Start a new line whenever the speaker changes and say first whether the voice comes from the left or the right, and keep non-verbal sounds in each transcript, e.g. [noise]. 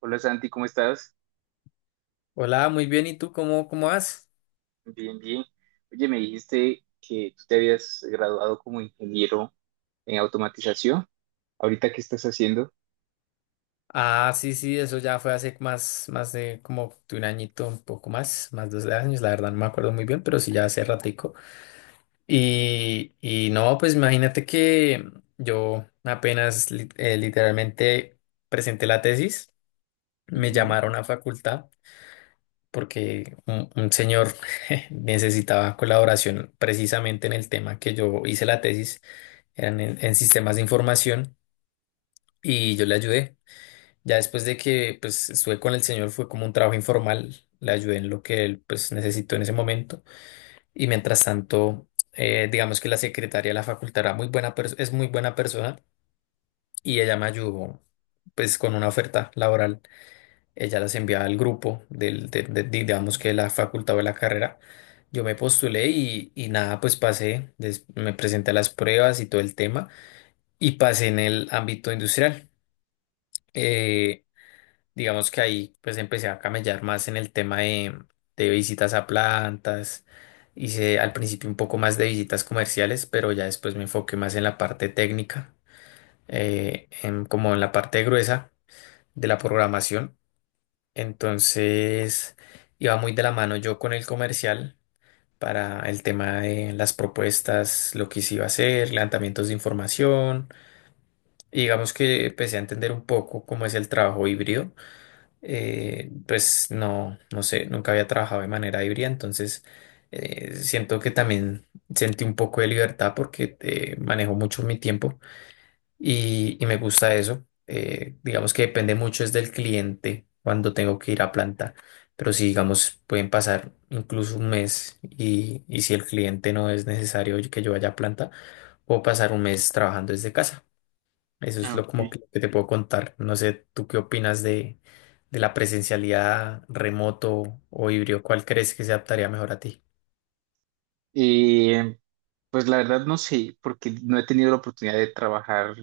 right: Hola Santi, ¿cómo estás?
left: Hola, muy bien. ¿Y tú cómo, cómo vas?
right: Bien, bien. Oye, me dijiste que tú te habías graduado como ingeniero en automatización. ¿Ahorita qué estás haciendo?
left: Ah, sí, sí, eso ya fue hace más, más de como de un añito, un poco más, más de 2 años, la verdad no me acuerdo muy bien, pero sí ya hace ratico. Y no, pues imagínate que yo literalmente presenté la tesis, me
right: Ujú.
left: llamaron a facultad porque un señor [laughs] necesitaba colaboración precisamente en el tema que yo hice la tesis, eran en sistemas de información y yo le ayudé. Ya después de que pues estuve con el señor fue como un trabajo informal, le ayudé en lo que él pues necesitó en ese momento y mientras tanto digamos que la secretaria de la facultad era es muy buena persona y ella me ayudó pues con una oferta laboral, ella las enviaba al grupo digamos que de la facultad o de la carrera, yo me postulé y, nada pues me presenté a las pruebas y todo el tema y pasé en el ámbito industrial. Eh, Digamos que ahí pues empecé a camellar más en el tema de visitas a plantas. Hice al principio un poco más de visitas comerciales, pero ya después me enfoqué más en la parte técnica, como en la parte gruesa de la programación. Entonces iba muy de la mano yo con el comercial para el tema de las propuestas, lo que se iba a hacer, levantamientos de información. Y digamos que empecé a entender un poco cómo es el trabajo híbrido. Pues no sé, nunca había trabajado de manera híbrida, entonces siento que también sentí un poco de libertad porque manejo mucho mi tiempo y, me gusta eso. Digamos que depende mucho es del cliente cuando tengo que ir a planta, pero si digamos pueden pasar incluso un mes y si el cliente no es necesario que yo vaya a planta, puedo pasar un mes trabajando desde casa. Eso es
right: Ah,
left: lo como
right: ok.
left: que te puedo contar. No sé, ¿tú qué opinas de la presencialidad remoto o híbrido? ¿Cuál crees que se adaptaría mejor a ti?
right: Eh, pues la verdad no sé, porque no he tenido la oportunidad de trabajar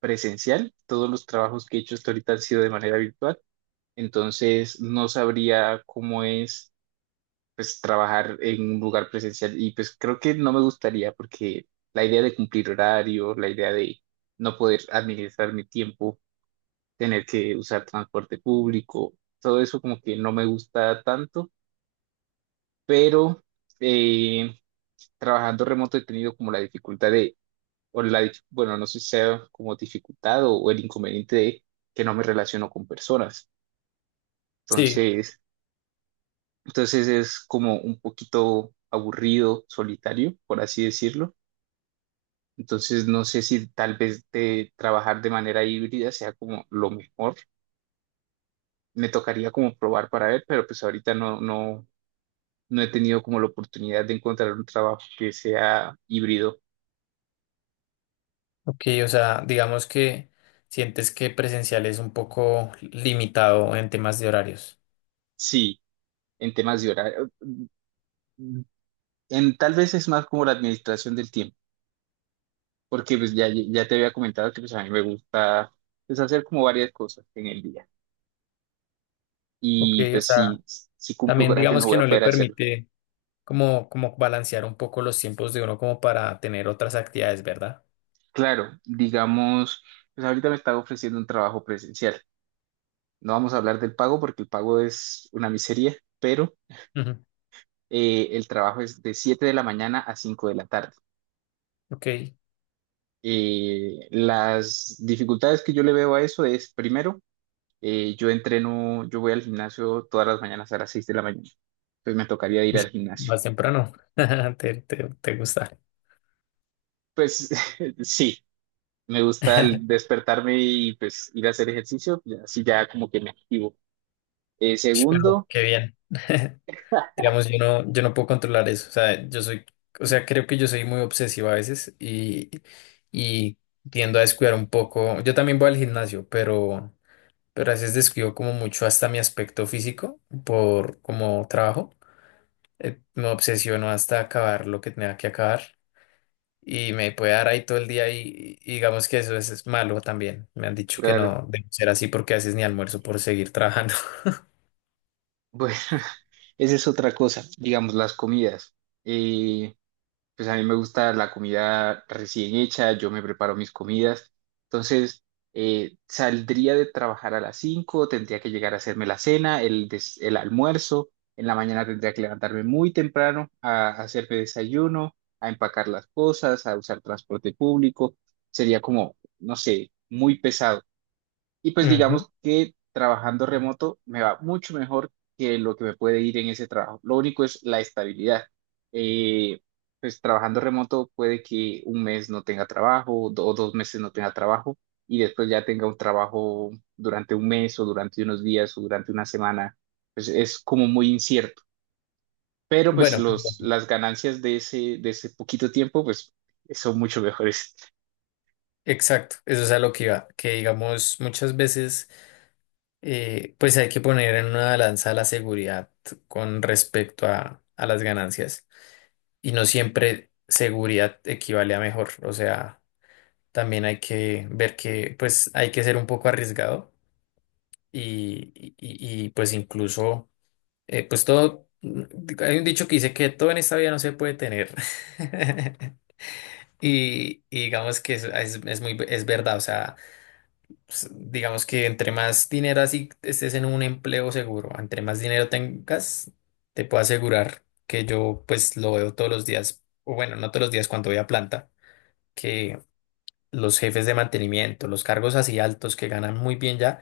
right: presencial. Todos los trabajos que he hecho hasta ahorita han sido de manera virtual. Entonces no sabría cómo es, pues trabajar en un lugar presencial, y pues creo que no me gustaría porque la idea de cumplir horario, la idea de no poder administrar mi tiempo, tener que usar transporte público, todo eso como que no me gusta tanto. Pero eh, trabajando remoto he tenido como la dificultad de, o la, bueno, no sé si sea como dificultad o el inconveniente de que no me relaciono con personas.
left: Sí,
right: Entonces, entonces es como un poquito aburrido, solitario, por así decirlo. Entonces, no sé si tal vez de trabajar de manera híbrida sea como lo mejor. Me tocaría como probar para ver, pero pues ahorita no he tenido como la oportunidad de encontrar un trabajo que sea híbrido.
left: ok, o sea, digamos que sientes que presencial es un poco limitado en temas de horarios.
right: Sí, en temas de horario. Mm, en, tal vez es más como la administración del tiempo, porque pues ya te había comentado que pues a mí me gusta pues hacer como varias cosas en el día.
left: Ok,
right: Y
left: o
right: pues
left: sea,
right: si cumplo
left: también
right: horario no
left: digamos que
right: voy a
left: no le
right: poder hacerlo.
left: permite como balancear un poco los tiempos de uno como para tener otras actividades, ¿verdad?
right: Claro, digamos... Pues ahorita me está ofreciendo un trabajo presencial. No vamos a hablar del pago porque el pago es una miseria, pero
left: Ujú.
right: el trabajo es de 7 de la mañana a 5 de la tarde.
left: Ok.
right: Las dificultades que yo le veo a eso es, primero, yo entreno, yo voy al gimnasio todas las mañanas a las 6 de la mañana, pues me tocaría ir al
left: Uy,
right: gimnasio.
left: más temprano. [laughs] Te gusta.
right: Pues [laughs] sí, me gusta el
left: [laughs]
right: despertarme y pues ir a hacer ejercicio, así ya como que me activo. Eh,
left: Pero
right: segundo,
left: qué bien. [laughs] Digamos, yo no puedo controlar eso. O sea, yo soy, o sea, creo que yo soy muy obsesivo a veces y tiendo a descuidar un poco. Yo también voy al gimnasio, pero a veces descuido como mucho hasta mi aspecto físico por como trabajo. Me obsesiono hasta acabar lo que tenga que acabar y me puede dar ahí todo el día y digamos que eso es malo también. Me han dicho que
right: claro,
left: no debe ser así porque a veces ni almuerzo por seguir trabajando.
right: bueno, [laughs] esa es otra cosa, digamos, las comidas. Eh, pues a mí me gusta la comida recién hecha, yo me preparo mis comidas. Entonces, saldría de trabajar a las 5, tendría que llegar a hacerme la cena, el, el almuerzo. En la mañana tendría que levantarme muy temprano a hacerme desayuno, a empacar las cosas, a usar transporte público. Sería como, no sé, muy pesado. Y
left: [laughs]
right: pues
left: Ujú.
right: digamos que trabajando remoto me va mucho mejor que lo que me puede ir en ese trabajo. Lo único es la estabilidad. Eh, pues trabajando remoto puede que un mes no tenga trabajo o dos meses no tenga trabajo, y después ya tenga un trabajo durante un mes o durante unos días o durante una semana. Pues es como muy incierto. Pero pues
left: Bueno,
right: los,
left: perdón.
right: las ganancias de ese poquito tiempo pues son mucho mejores.
left: Exacto, eso es a lo que iba, que digamos muchas veces pues hay que poner en una balanza la seguridad con respecto a las ganancias y no siempre seguridad equivale a mejor, o sea, también hay que ver que pues hay que ser un poco arriesgado y, y- y pues incluso eh, pues todo, hay un dicho que dice que todo en esta vida no se puede tener. [laughs] Y digamos que es es verdad, o sea. Pues, digamos que entre más dinero así estés en un empleo seguro, entre más dinero tengas, te puedo asegurar que yo pues lo veo todos los días, o bueno, no todos los días cuando voy a planta, que los jefes de mantenimiento, los cargos así altos que ganan muy bien ya,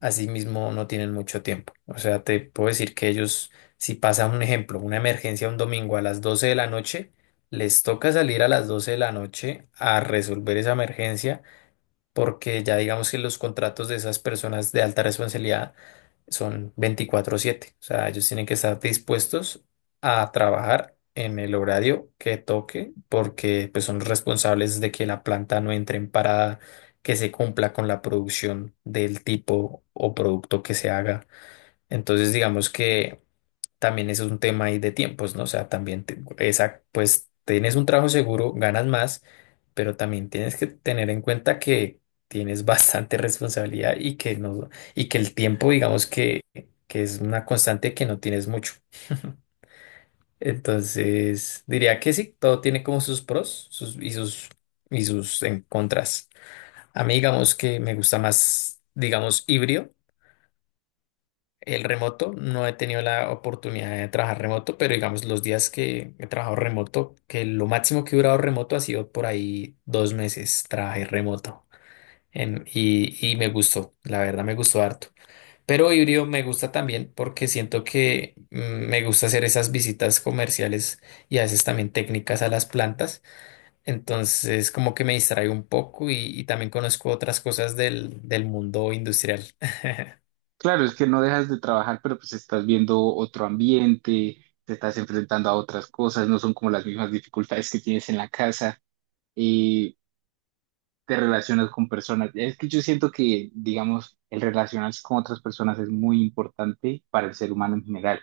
left: así mismo no tienen mucho tiempo. O sea, te puedo decir que ellos, si pasa un ejemplo, una emergencia un domingo a las 12 de la noche, les toca salir a las 12 de la noche a resolver esa emergencia porque ya digamos que los contratos de esas personas de alta responsabilidad son 24/7, o sea, ellos tienen que estar dispuestos a trabajar en el horario que toque, porque pues son responsables de que la planta no entre en parada, que se cumpla con la producción del tipo o producto que se haga. Entonces, digamos que también es un tema ahí de tiempos, ¿no? O sea, pues tienes un trabajo seguro, ganas más, pero también tienes que tener en cuenta que tienes bastante [laughs] responsabilidad y que no, y que el tiempo, digamos que es una constante que no tienes mucho. [laughs] Entonces, diría que sí, todo tiene como sus pros sus, y sus y sus en contras. A mí digamos que me gusta más, digamos, híbrido el remoto. No he tenido la oportunidad de trabajar remoto, pero digamos los días que he trabajado remoto, que lo máximo que he durado remoto ha sido por ahí 2 meses, trabajé remoto. Y, me gustó, la verdad me gustó harto. Pero híbrido me gusta también porque siento que me gusta hacer esas visitas comerciales y a veces también técnicas a las plantas. Entonces como que me distraigo un poco y también conozco otras cosas del mundo industrial.
right: Claro, es que no dejas de trabajar, pero pues estás viendo otro ambiente, te estás enfrentando a otras cosas, no son como las mismas dificultades que tienes en la casa, y te relacionas con personas. Es que yo siento que, digamos, el relacionarse con otras personas es muy importante para el ser humano en general.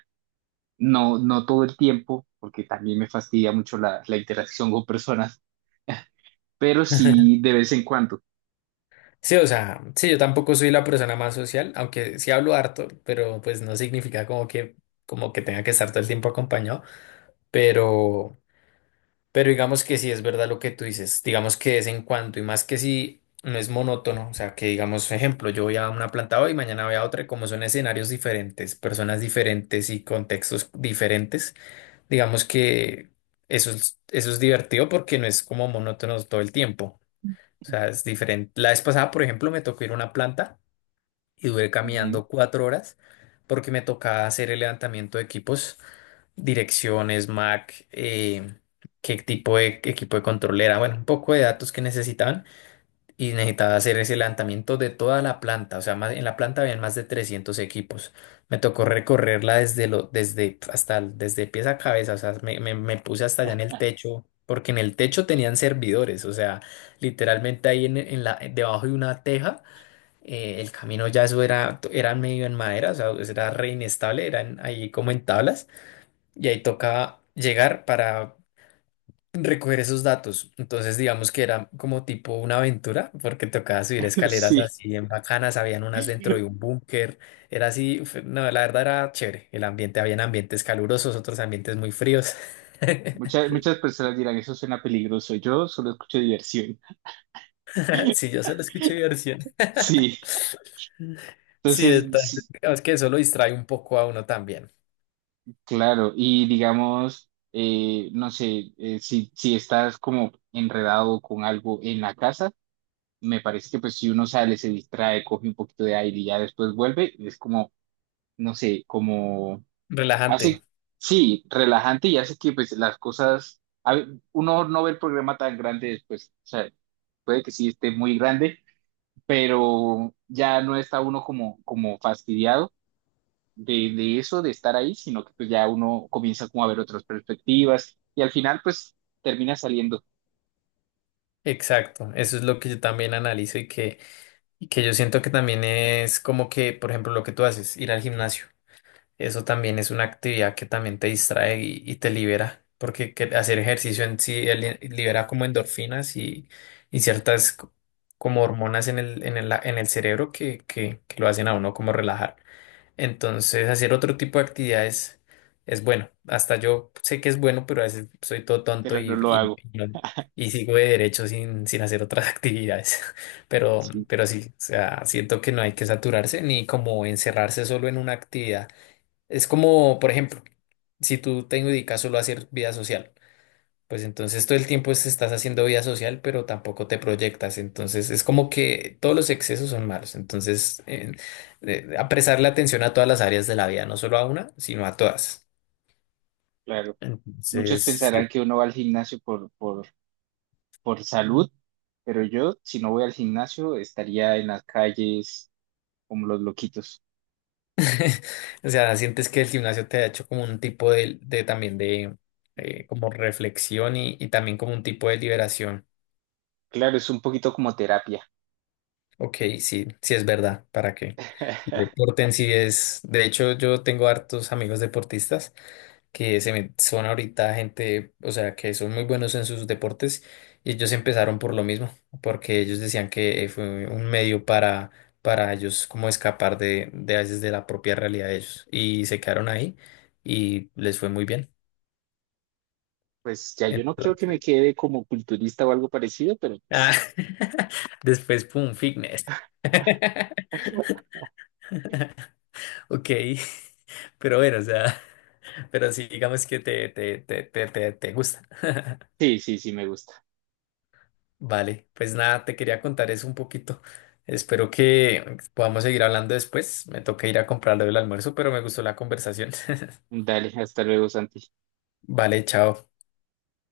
right: No, no todo el tiempo, porque también me fastidia mucho la, la interacción con personas, [laughs] pero
left: [laughs]
right: sí de vez en cuando.
left: Sí, o sea, sí, yo tampoco soy la persona más social, aunque sí hablo harto, pero pues no significa como que tenga que estar todo el tiempo acompañado. Pero, pero digamos que sí es verdad lo que tú dices, digamos que de vez en cuando, y más que si no es monótono, o sea, que digamos, ejemplo, yo voy a una planta hoy, mañana voy a otra, y como son escenarios diferentes, personas diferentes y contextos diferentes, digamos que eso eso es divertido porque no es como monótono todo el tiempo. O sea, es diferente. La vez pasada, por ejemplo, me tocó ir a una planta y duré
right: Ujú.
left: caminando 4 horas porque me tocaba hacer el levantamiento de equipos, direcciones, MAC, qué tipo de equipo de control era, bueno, un poco de datos que necesitaban y necesitaba hacer ese levantamiento de toda la planta, o sea, en la planta habían más de 300 equipos. Me tocó recorrerla desde lo, desde hasta el- desde pies a cabeza, o sea, me puse hasta allá en el techo. Porque en el techo tenían servidores, o sea, literalmente ahí debajo de una teja, el camino ya eso era medio en madera, o sea, eso era re inestable, eran ahí como en tablas, y ahí tocaba llegar para recoger esos datos. Entonces, digamos que era como tipo una aventura, porque tocaba subir
right: [laughs]
left: escaleras
right: Sí,
left: así en bacanas, habían unas dentro de un búnker, era así, uf, no, la verdad era chévere, el ambiente, habían ambientes calurosos, otros ambientes muy fríos.
right: muchas,
left: [laughs]
right: muchas personas dirán, eso suena peligroso. Yo solo escucho diversión.
left: Si yo solo escuché mi versión.
right: Sí,
left: Sí,
right: entonces,
left: entonces,
right: sí,
left: digamos que eso lo distrae un poco a uno también.
right: claro, y digamos, no sé, si, si estás como enredado con algo en la casa, me parece que pues si uno sale, se distrae, coge un poquito de aire y ya después vuelve, es como, no sé, como
left: Relajante.
right: hace, sí, relajante, y hace que pues las cosas, uno no ve el programa tan grande después, o sea, puede que sí esté muy grande, pero ya no está uno como, como fastidiado de eso, de estar ahí, sino que pues ya uno comienza como a ver otras perspectivas y al final pues termina saliendo,
left: Exacto, eso es lo que yo también analizo y que yo siento que también es como que, por ejemplo, lo que tú haces, ir al gimnasio, eso también es una actividad que también te distrae y te libera, porque hacer ejercicio en sí libera como endorfinas y ciertas como hormonas en el cerebro que lo hacen a uno como relajar. Entonces, hacer otro tipo de actividades es bueno. Hasta yo sé que es bueno, pero a veces soy todo tonto
right: pero no
left: y,
right: lo
left: y,
right: hago.
left: y no- y sigo de derecho sin hacer otras [laughs] actividades.
right: Sí,
left: Pero sí, o sea, siento que no hay que saturarse ni como encerrarse solo en una actividad. Es como, por ejemplo, si tú te dedicas solo a hacer vida social. Pues entonces todo el tiempo estás haciendo vida social, pero tampoco te proyectas. Entonces es como que todos los excesos son malos. Entonces, apresar la atención a todas las áreas de la vida, no solo a una, sino a todas.
right: claro. Muchos
left: Entonces,
right: pensarán
left: sí.
right: que uno va al gimnasio por salud, pero yo si no voy al gimnasio estaría en las calles como los loquitos.
left: [laughs] O sea, sientes que el gimnasio te ha hecho como un tipo de también de como reflexión y también como un tipo de liberación.
right: Claro, es un poquito como terapia.
left: Ok, sí, sí es verdad. ¿Para qué? El
right: [laughs]
left: deporte en sí es, de hecho, yo tengo hartos amigos deportistas. Son ahorita gente, o sea, que son muy buenos en sus deportes y ellos empezaron por lo mismo, porque ellos decían que fue un medio para ellos como escapar de a veces de la propia realidad de ellos y se quedaron ahí y les fue muy bien.
right: Pues ya yo no creo que me
left: Entonces,
right: quede como culturista o algo parecido, pero
left: ah,
right: pues
left: [laughs] después, pum, fitness. [laughs]
right: [laughs]
left: Ok, [laughs] pero bueno, o sea, [laughs] pero sí, digamos que te gusta. [laughs]
right: sí, sí, sí me gusta.
left: Vale, pues nada, te quería contar eso un poquito. Espero que podamos seguir hablando después. Me toca ir a comprarlo del almuerzo, pero me gustó la conversación.
right: Dale, hasta luego, Santi.
left: [laughs] Vale, chao.